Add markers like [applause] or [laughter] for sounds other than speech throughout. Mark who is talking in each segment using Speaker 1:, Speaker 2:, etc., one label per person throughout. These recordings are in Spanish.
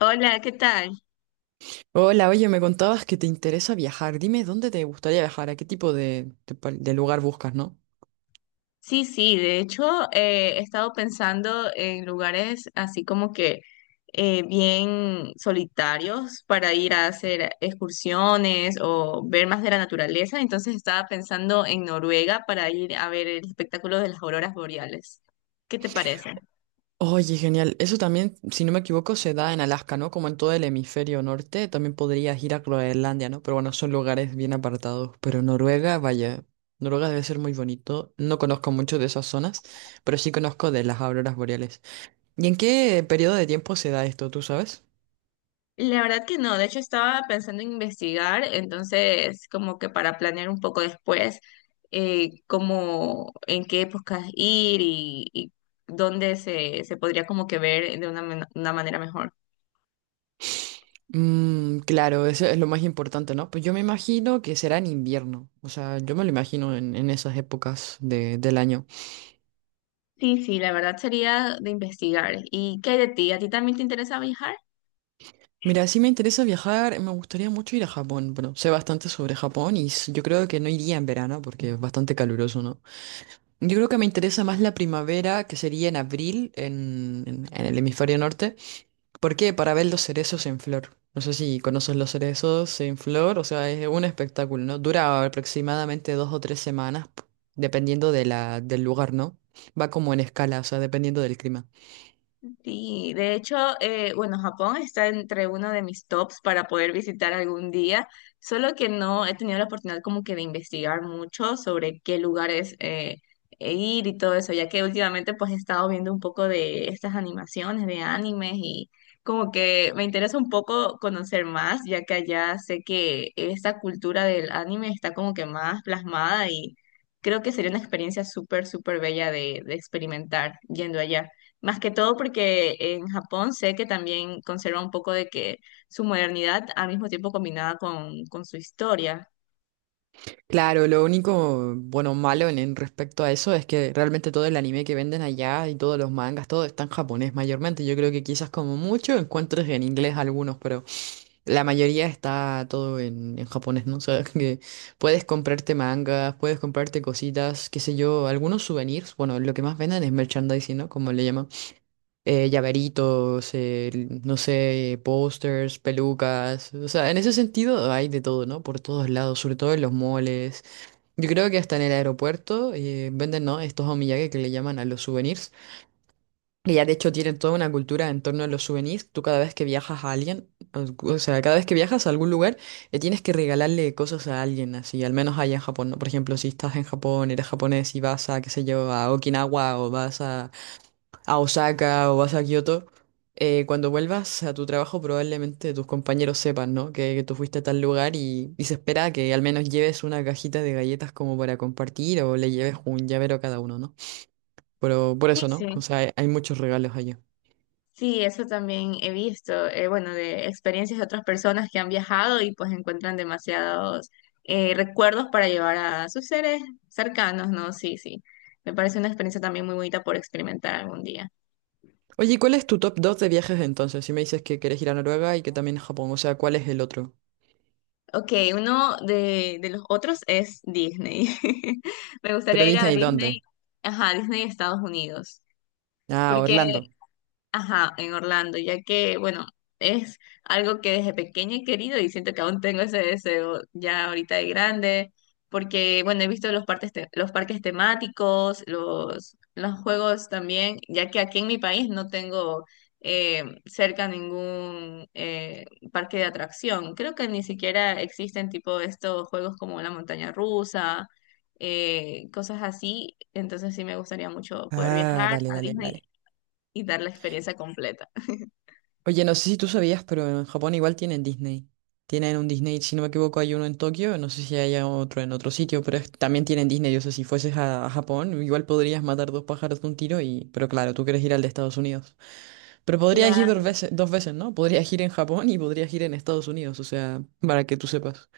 Speaker 1: Hola, ¿qué tal?
Speaker 2: Hola, oye, me contabas que te interesa viajar. Dime dónde te gustaría viajar, a qué tipo de lugar buscas, ¿no?
Speaker 1: Sí, sí, de hecho he estado pensando en lugares así como que bien solitarios para ir a hacer excursiones o ver más de la naturaleza, entonces estaba pensando en Noruega para ir a ver el espectáculo de las auroras boreales. ¿Qué te parece?
Speaker 2: Oye, genial. Eso también, si no me equivoco, se da en Alaska, ¿no? Como en todo el hemisferio norte, también podrías ir a Groenlandia, ¿no? Pero bueno, son lugares bien apartados. Pero Noruega, vaya, Noruega debe ser muy bonito. No conozco mucho de esas zonas, pero sí conozco de las auroras boreales. ¿Y en qué periodo de tiempo se da esto, tú sabes?
Speaker 1: La verdad que no, de hecho estaba pensando en investigar, entonces como que para planear un poco después cómo, en qué épocas ir y dónde se podría como que ver de una, una manera mejor.
Speaker 2: Mm, claro, eso es lo más importante, ¿no? Pues yo me imagino que será en invierno, o sea, yo me lo imagino en esas épocas de- del año.
Speaker 1: Sí, sí, la verdad sería de investigar. ¿Y qué hay de ti? ¿A ti también te interesa viajar?
Speaker 2: Mira, si me interesa viajar, me gustaría mucho ir a Japón. Bueno, sé bastante sobre Japón y s- yo creo que no iría en verano porque es bastante caluroso, ¿no? Yo creo que me interesa más la primavera, que sería en abril, en el hemisferio norte. ¿Por qué? Para ver los cerezos en flor. No sé si conoces los cerezos en flor, o sea, es un espectáculo, ¿no? Dura aproximadamente dos o tres semanas, p- dependiendo de del lugar, ¿no? Va como en escala, o sea, dependiendo del clima.
Speaker 1: Sí, de hecho, bueno, Japón está entre uno de mis tops para poder visitar algún día, solo que no he tenido la oportunidad como que de investigar mucho sobre qué lugares e ir y todo eso, ya que últimamente pues he estado viendo un poco de estas animaciones, de animes y como que me interesa un poco conocer más, ya que allá sé que esta cultura del anime está como que más plasmada y creo que sería una experiencia súper, súper bella de experimentar yendo allá. Más que todo porque en Japón sé que también conserva un poco de que su modernidad al mismo tiempo combinada con su historia.
Speaker 2: Claro, lo único, bueno, malo en respecto a eso es que realmente todo el anime que venden allá y todos los mangas, todo está en japonés mayormente. Yo creo que quizás como mucho encuentres en inglés algunos, pero... La mayoría está todo en japonés, ¿no? [laughs] O sea, que puedes comprarte mangas, puedes comprarte cositas, qué sé yo, algunos souvenirs. Bueno, lo que más venden es merchandising, ¿no? Como le llaman. Llaveritos, no sé, pósters, pelucas. O sea, en ese sentido hay de todo, ¿no? Por todos lados, sobre todo en los moles. Yo creo que hasta en el aeropuerto venden, ¿no? Estos omiyage que le llaman a los souvenirs. Ella de hecho tiene toda una cultura en torno a los souvenirs. Tú cada vez que viajas a alguien, o sea, cada vez que viajas a algún lugar, le tienes que regalarle cosas a alguien, así, al menos allá en Japón, ¿no? Por ejemplo, si estás en Japón, eres japonés y vas a, qué sé yo, a Okinawa o vas a Osaka o vas a Kioto, cuando vuelvas a tu trabajo probablemente tus compañeros sepan, ¿no? Que tú fuiste a tal lugar y se espera que al menos lleves una cajita de galletas como para compartir o le lleves un llavero a cada uno, ¿no? Pero por
Speaker 1: Sí,
Speaker 2: eso, ¿no? O
Speaker 1: sí.
Speaker 2: sea, hay muchos regalos allá.
Speaker 1: Sí, eso también he visto, bueno, de experiencias de otras personas que han viajado y pues encuentran demasiados recuerdos para llevar a sus seres cercanos, ¿no? Sí, sí. Me parece una experiencia también muy bonita por experimentar algún día.
Speaker 2: Oye, ¿cuál es tu top 2 de viajes entonces? Si me dices que querés ir a Noruega y que también a Japón, o sea, ¿cuál es el otro?
Speaker 1: Ok, uno de los otros es Disney. [laughs] Me
Speaker 2: Pero
Speaker 1: gustaría ir a
Speaker 2: Disney,
Speaker 1: Disney,
Speaker 2: ¿dónde?
Speaker 1: ajá, Disney Estados Unidos.
Speaker 2: Ah,
Speaker 1: Porque,
Speaker 2: Orlando.
Speaker 1: ajá, en Orlando, ya que, bueno, es algo que desde pequeña he querido y siento que aún tengo ese deseo ya ahorita de grande, porque, bueno, he visto los parques, los parques temáticos, los juegos también, ya que aquí en mi país no tengo cerca ningún parque de atracción. Creo que ni siquiera existen tipo estos juegos como la montaña rusa. Cosas así, entonces sí me gustaría mucho poder
Speaker 2: Ah,
Speaker 1: viajar
Speaker 2: dale,
Speaker 1: a
Speaker 2: dale,
Speaker 1: Disney
Speaker 2: dale.
Speaker 1: y dar la experiencia completa.
Speaker 2: Oye, no sé si tú sabías, pero en Japón igual tienen Disney. Tienen un Disney, si no me equivoco, hay uno en Tokio, no sé si hay otro en otro sitio, pero es- también tienen Disney. O sea, si fueses a Japón, igual podrías matar dos pájaros de un tiro y... Pero claro, tú quieres ir al de Estados Unidos. Pero podrías ir
Speaker 1: Claro.
Speaker 2: dos veces, ¿no? Podrías ir en Japón y podrías ir en Estados Unidos, o sea, para que tú sepas.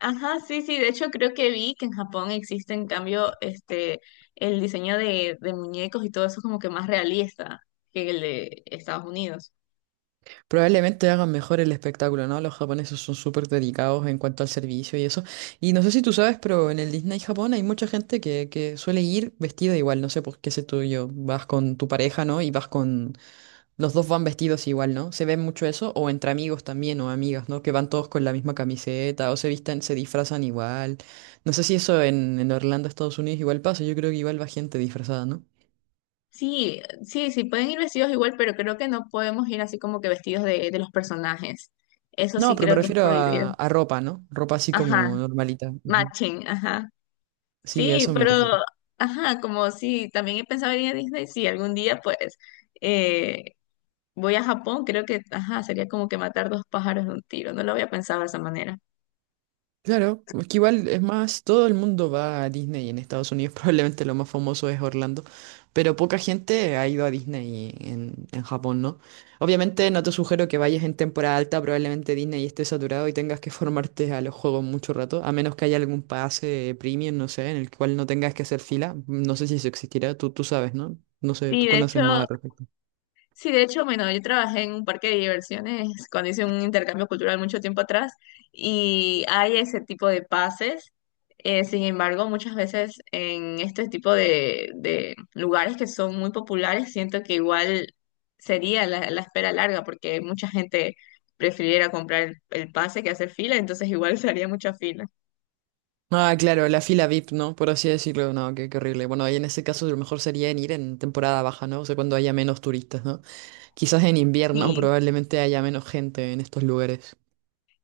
Speaker 1: Ajá, sí, sí, de hecho creo que vi que en Japón existe en cambio este el diseño de muñecos y todo eso como que más realista que el de Estados Unidos.
Speaker 2: Probablemente hagan mejor el espectáculo, ¿no? Los japoneses son súper dedicados en cuanto al servicio y eso. Y no sé si tú sabes, pero en el Disney Japón hay mucha gente que suele ir vestida igual, no sé por qué sé tú y yo. Vas con tu pareja, ¿no? Y vas con... Los dos van vestidos igual, ¿no? Se ve mucho eso, o entre amigos también, o amigas, ¿no? Que van todos con la misma camiseta, o se visten, se disfrazan igual. No sé si eso en Orlando, Estados Unidos, igual pasa. Yo creo que igual va gente disfrazada, ¿no?
Speaker 1: Sí, sí, sí, pueden ir vestidos igual, pero creo que no podemos ir así como que vestidos de los personajes. Eso
Speaker 2: No,
Speaker 1: sí
Speaker 2: pero me
Speaker 1: creo que es
Speaker 2: refiero
Speaker 1: prohibido.
Speaker 2: a ropa, ¿no? Ropa así
Speaker 1: Ajá,
Speaker 2: como normalita. Ujú.
Speaker 1: matching, ajá.
Speaker 2: Sí, a
Speaker 1: Sí,
Speaker 2: eso me
Speaker 1: pero,
Speaker 2: refiero.
Speaker 1: ajá, como sí, también he pensado en ir a Disney, sí, algún día pues eh, voy a Japón, creo que, ajá, sería como que matar dos pájaros de un tiro. No lo había pensado de esa manera.
Speaker 2: Claro, es que igual es más, todo el mundo va a Disney y en Estados Unidos, [laughs] probablemente lo más famoso es Orlando, pero poca gente ha ido a Disney en Japón, ¿no? Obviamente no te sugiero que vayas en temporada alta, probablemente Disney esté saturado y tengas que formarte a los juegos mucho rato, a menos que haya algún pase premium, no sé, en el cual no tengas que hacer fila, no sé si eso existirá, tú sabes, ¿no? No sé,
Speaker 1: Sí,
Speaker 2: tú
Speaker 1: de hecho,
Speaker 2: conoces más al respecto.
Speaker 1: sí, de hecho, bueno, yo trabajé en un parque de diversiones cuando hice un intercambio cultural mucho tiempo atrás y hay ese tipo de pases. Sin embargo, muchas veces en este tipo de lugares que son muy populares, siento que igual sería la espera larga porque mucha gente prefiriera comprar el pase que hacer fila, entonces igual [laughs] se mucha fila.
Speaker 2: Ah, claro, la fila VIP, ¿no? Por así decirlo, no, qué, qué horrible. Bueno, ahí en ese caso lo mejor sería en ir en temporada baja, ¿no? O sea, cuando haya menos turistas, ¿no? Quizás en invierno [laughs]
Speaker 1: Sí.
Speaker 2: probablemente haya menos gente en estos lugares.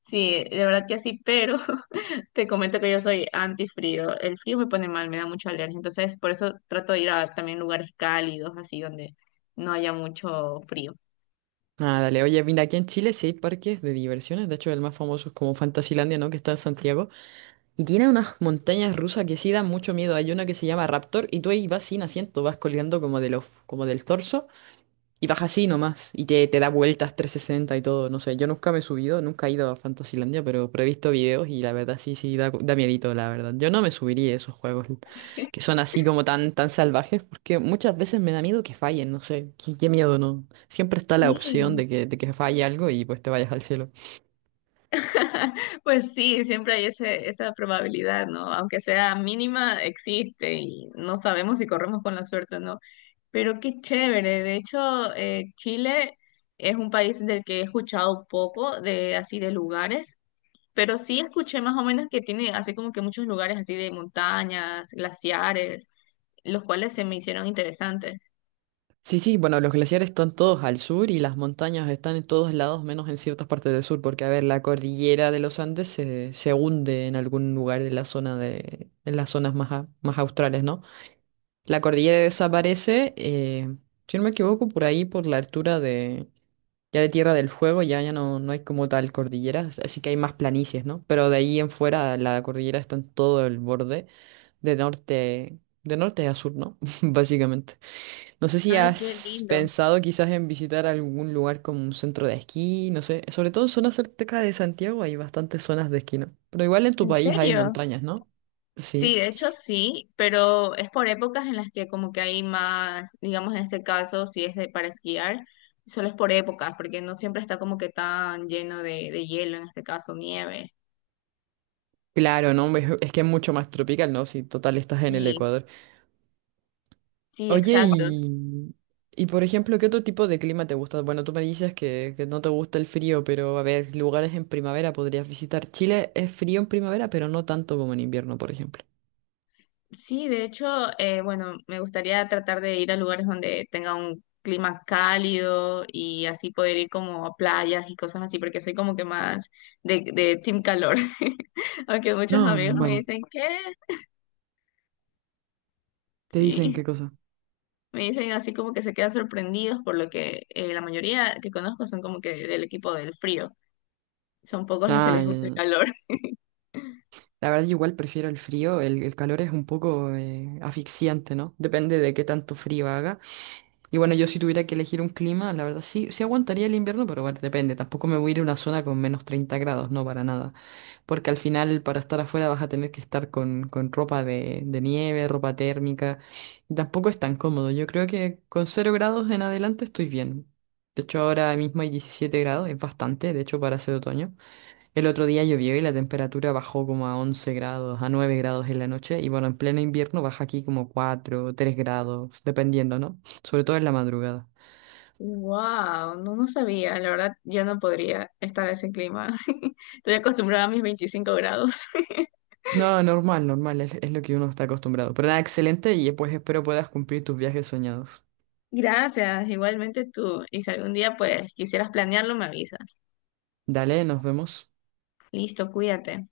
Speaker 1: Sí, de verdad que sí, pero [laughs] te comento que yo soy antifrío. El frío me pone mal, me da mucha alergia. Entonces, por eso trato de ir a también lugares cálidos, así donde no haya mucho frío.
Speaker 2: Ah, dale, oye, mira, aquí en Chile sí hay parques de diversiones, de hecho el más famoso es como Fantasilandia, ¿no? Que está en Santiago. Y tiene unas montañas rusas que sí dan mucho miedo. Hay una que se llama Raptor y tú ahí vas sin asiento, vas colgando como de los, como del torso. Y baja así nomás, y te da vueltas 360 y todo, no sé, yo nunca me he subido, nunca he ido a Fantasylandia, pero he visto videos y la verdad sí, sí, da, da miedito, la verdad. Yo no me subiría a esos juegos que son así como tan, tan salvajes, porque muchas veces me da miedo que fallen, no sé, qué, qué miedo, ¿no? Siempre está la opción
Speaker 1: Sí.
Speaker 2: de que falle algo y pues te vayas al cielo.
Speaker 1: [laughs] Pues sí, siempre hay ese, esa probabilidad, ¿no? Aunque sea mínima, existe y no sabemos si corremos con la suerte o no. Pero qué chévere. De hecho, Chile es un país del que he escuchado poco, de así de lugares. Pero sí escuché más o menos que tiene así como que muchos lugares así de montañas, glaciares, los cuales se me hicieron interesantes.
Speaker 2: Sí, sí, bueno, los glaciares están todos al sur y las montañas están en todos lados, menos en ciertas partes del sur, porque a ver, la cordillera de los Andes se, se hunde en algún lugar de la zona de, en las zonas más, a- más australes, ¿no? La cordillera desaparece, si no me equivoco, por ahí, por la altura de, ya de Tierra del Fuego, ya, ya no, no hay como tal cordilleras así que hay más planicies, ¿no? Pero de ahí en fuera la cordillera está en todo el borde, de norte a sur, ¿no? [laughs] Básicamente. No sé si
Speaker 1: Ay, qué
Speaker 2: has
Speaker 1: lindo.
Speaker 2: pensado quizás en visitar algún lugar como un centro de esquí, no sé, sobre todo en zonas cerca de Santiago hay bastantes zonas de esquí, ¿no? Pero igual en tu
Speaker 1: ¿En
Speaker 2: país hay
Speaker 1: serio?
Speaker 2: montañas, ¿no?
Speaker 1: Sí,
Speaker 2: Sí,
Speaker 1: de hecho sí, pero es por épocas en las que como que hay más, digamos en este caso, si es de para esquiar, solo es por épocas, porque no siempre está como que tan lleno de hielo, en este caso nieve.
Speaker 2: claro, ¿no? Es que es mucho más tropical, ¿no? Si total estás en el
Speaker 1: Sí,
Speaker 2: Ecuador.
Speaker 1: sí,
Speaker 2: Oye,
Speaker 1: exacto.
Speaker 2: y, y por ejemplo, ¿qué otro tipo de clima te gusta? Bueno, tú me dices que no te gusta el frío, pero a ver, lugares en primavera podrías visitar. Chile es frío en primavera, pero no tanto como en invierno, por ejemplo.
Speaker 1: Sí, de hecho, bueno, me gustaría tratar de ir a lugares donde tenga un clima cálido y así poder ir como a playas y cosas así, porque soy como que más de team calor. [laughs] Aunque muchos
Speaker 2: No, no,
Speaker 1: amigos me
Speaker 2: vale.
Speaker 1: dicen que
Speaker 2: ¿Te dicen
Speaker 1: sí,
Speaker 2: qué cosa?
Speaker 1: me dicen así como que se quedan sorprendidos por lo que la mayoría que conozco son como que del equipo del frío. Son pocos los que
Speaker 2: Ah,
Speaker 1: les
Speaker 2: ya,
Speaker 1: gusta el
Speaker 2: ya,
Speaker 1: calor. [laughs]
Speaker 2: la verdad, yo igual prefiero el frío, el calor es un poco asfixiante, ¿no? Depende de qué tanto frío haga. Y bueno, yo si tuviera que elegir un clima, la verdad sí, sí aguantaría el invierno, pero bueno, depende. Tampoco me voy a ir a una zona con menos 30 grados, no para nada. Porque al final, para estar afuera, vas a tener que estar con ropa de nieve, ropa térmica. Tampoco es tan cómodo. Yo creo que con cero grados en adelante estoy bien. De hecho, ahora mismo hay 17 grados, es bastante, de hecho, para ser otoño. El otro día llovió y la temperatura bajó como a 11 grados, a 9 grados en la noche. Y bueno, en pleno invierno baja aquí como 4, 3 grados, dependiendo, ¿no? Sobre todo en la madrugada.
Speaker 1: Wow, no, no sabía. La verdad, yo no podría estar en ese clima. [laughs] Estoy acostumbrada a mis 25 grados. [laughs]
Speaker 2: No, normal, normal, es lo que uno está acostumbrado. Pero nada, excelente y pues espero puedas cumplir tus viajes soñados.
Speaker 1: Gracias, igualmente tú. Y si algún día pues quisieras planearlo, me avisas.
Speaker 2: Dale, nos vemos.
Speaker 1: Listo, cuídate.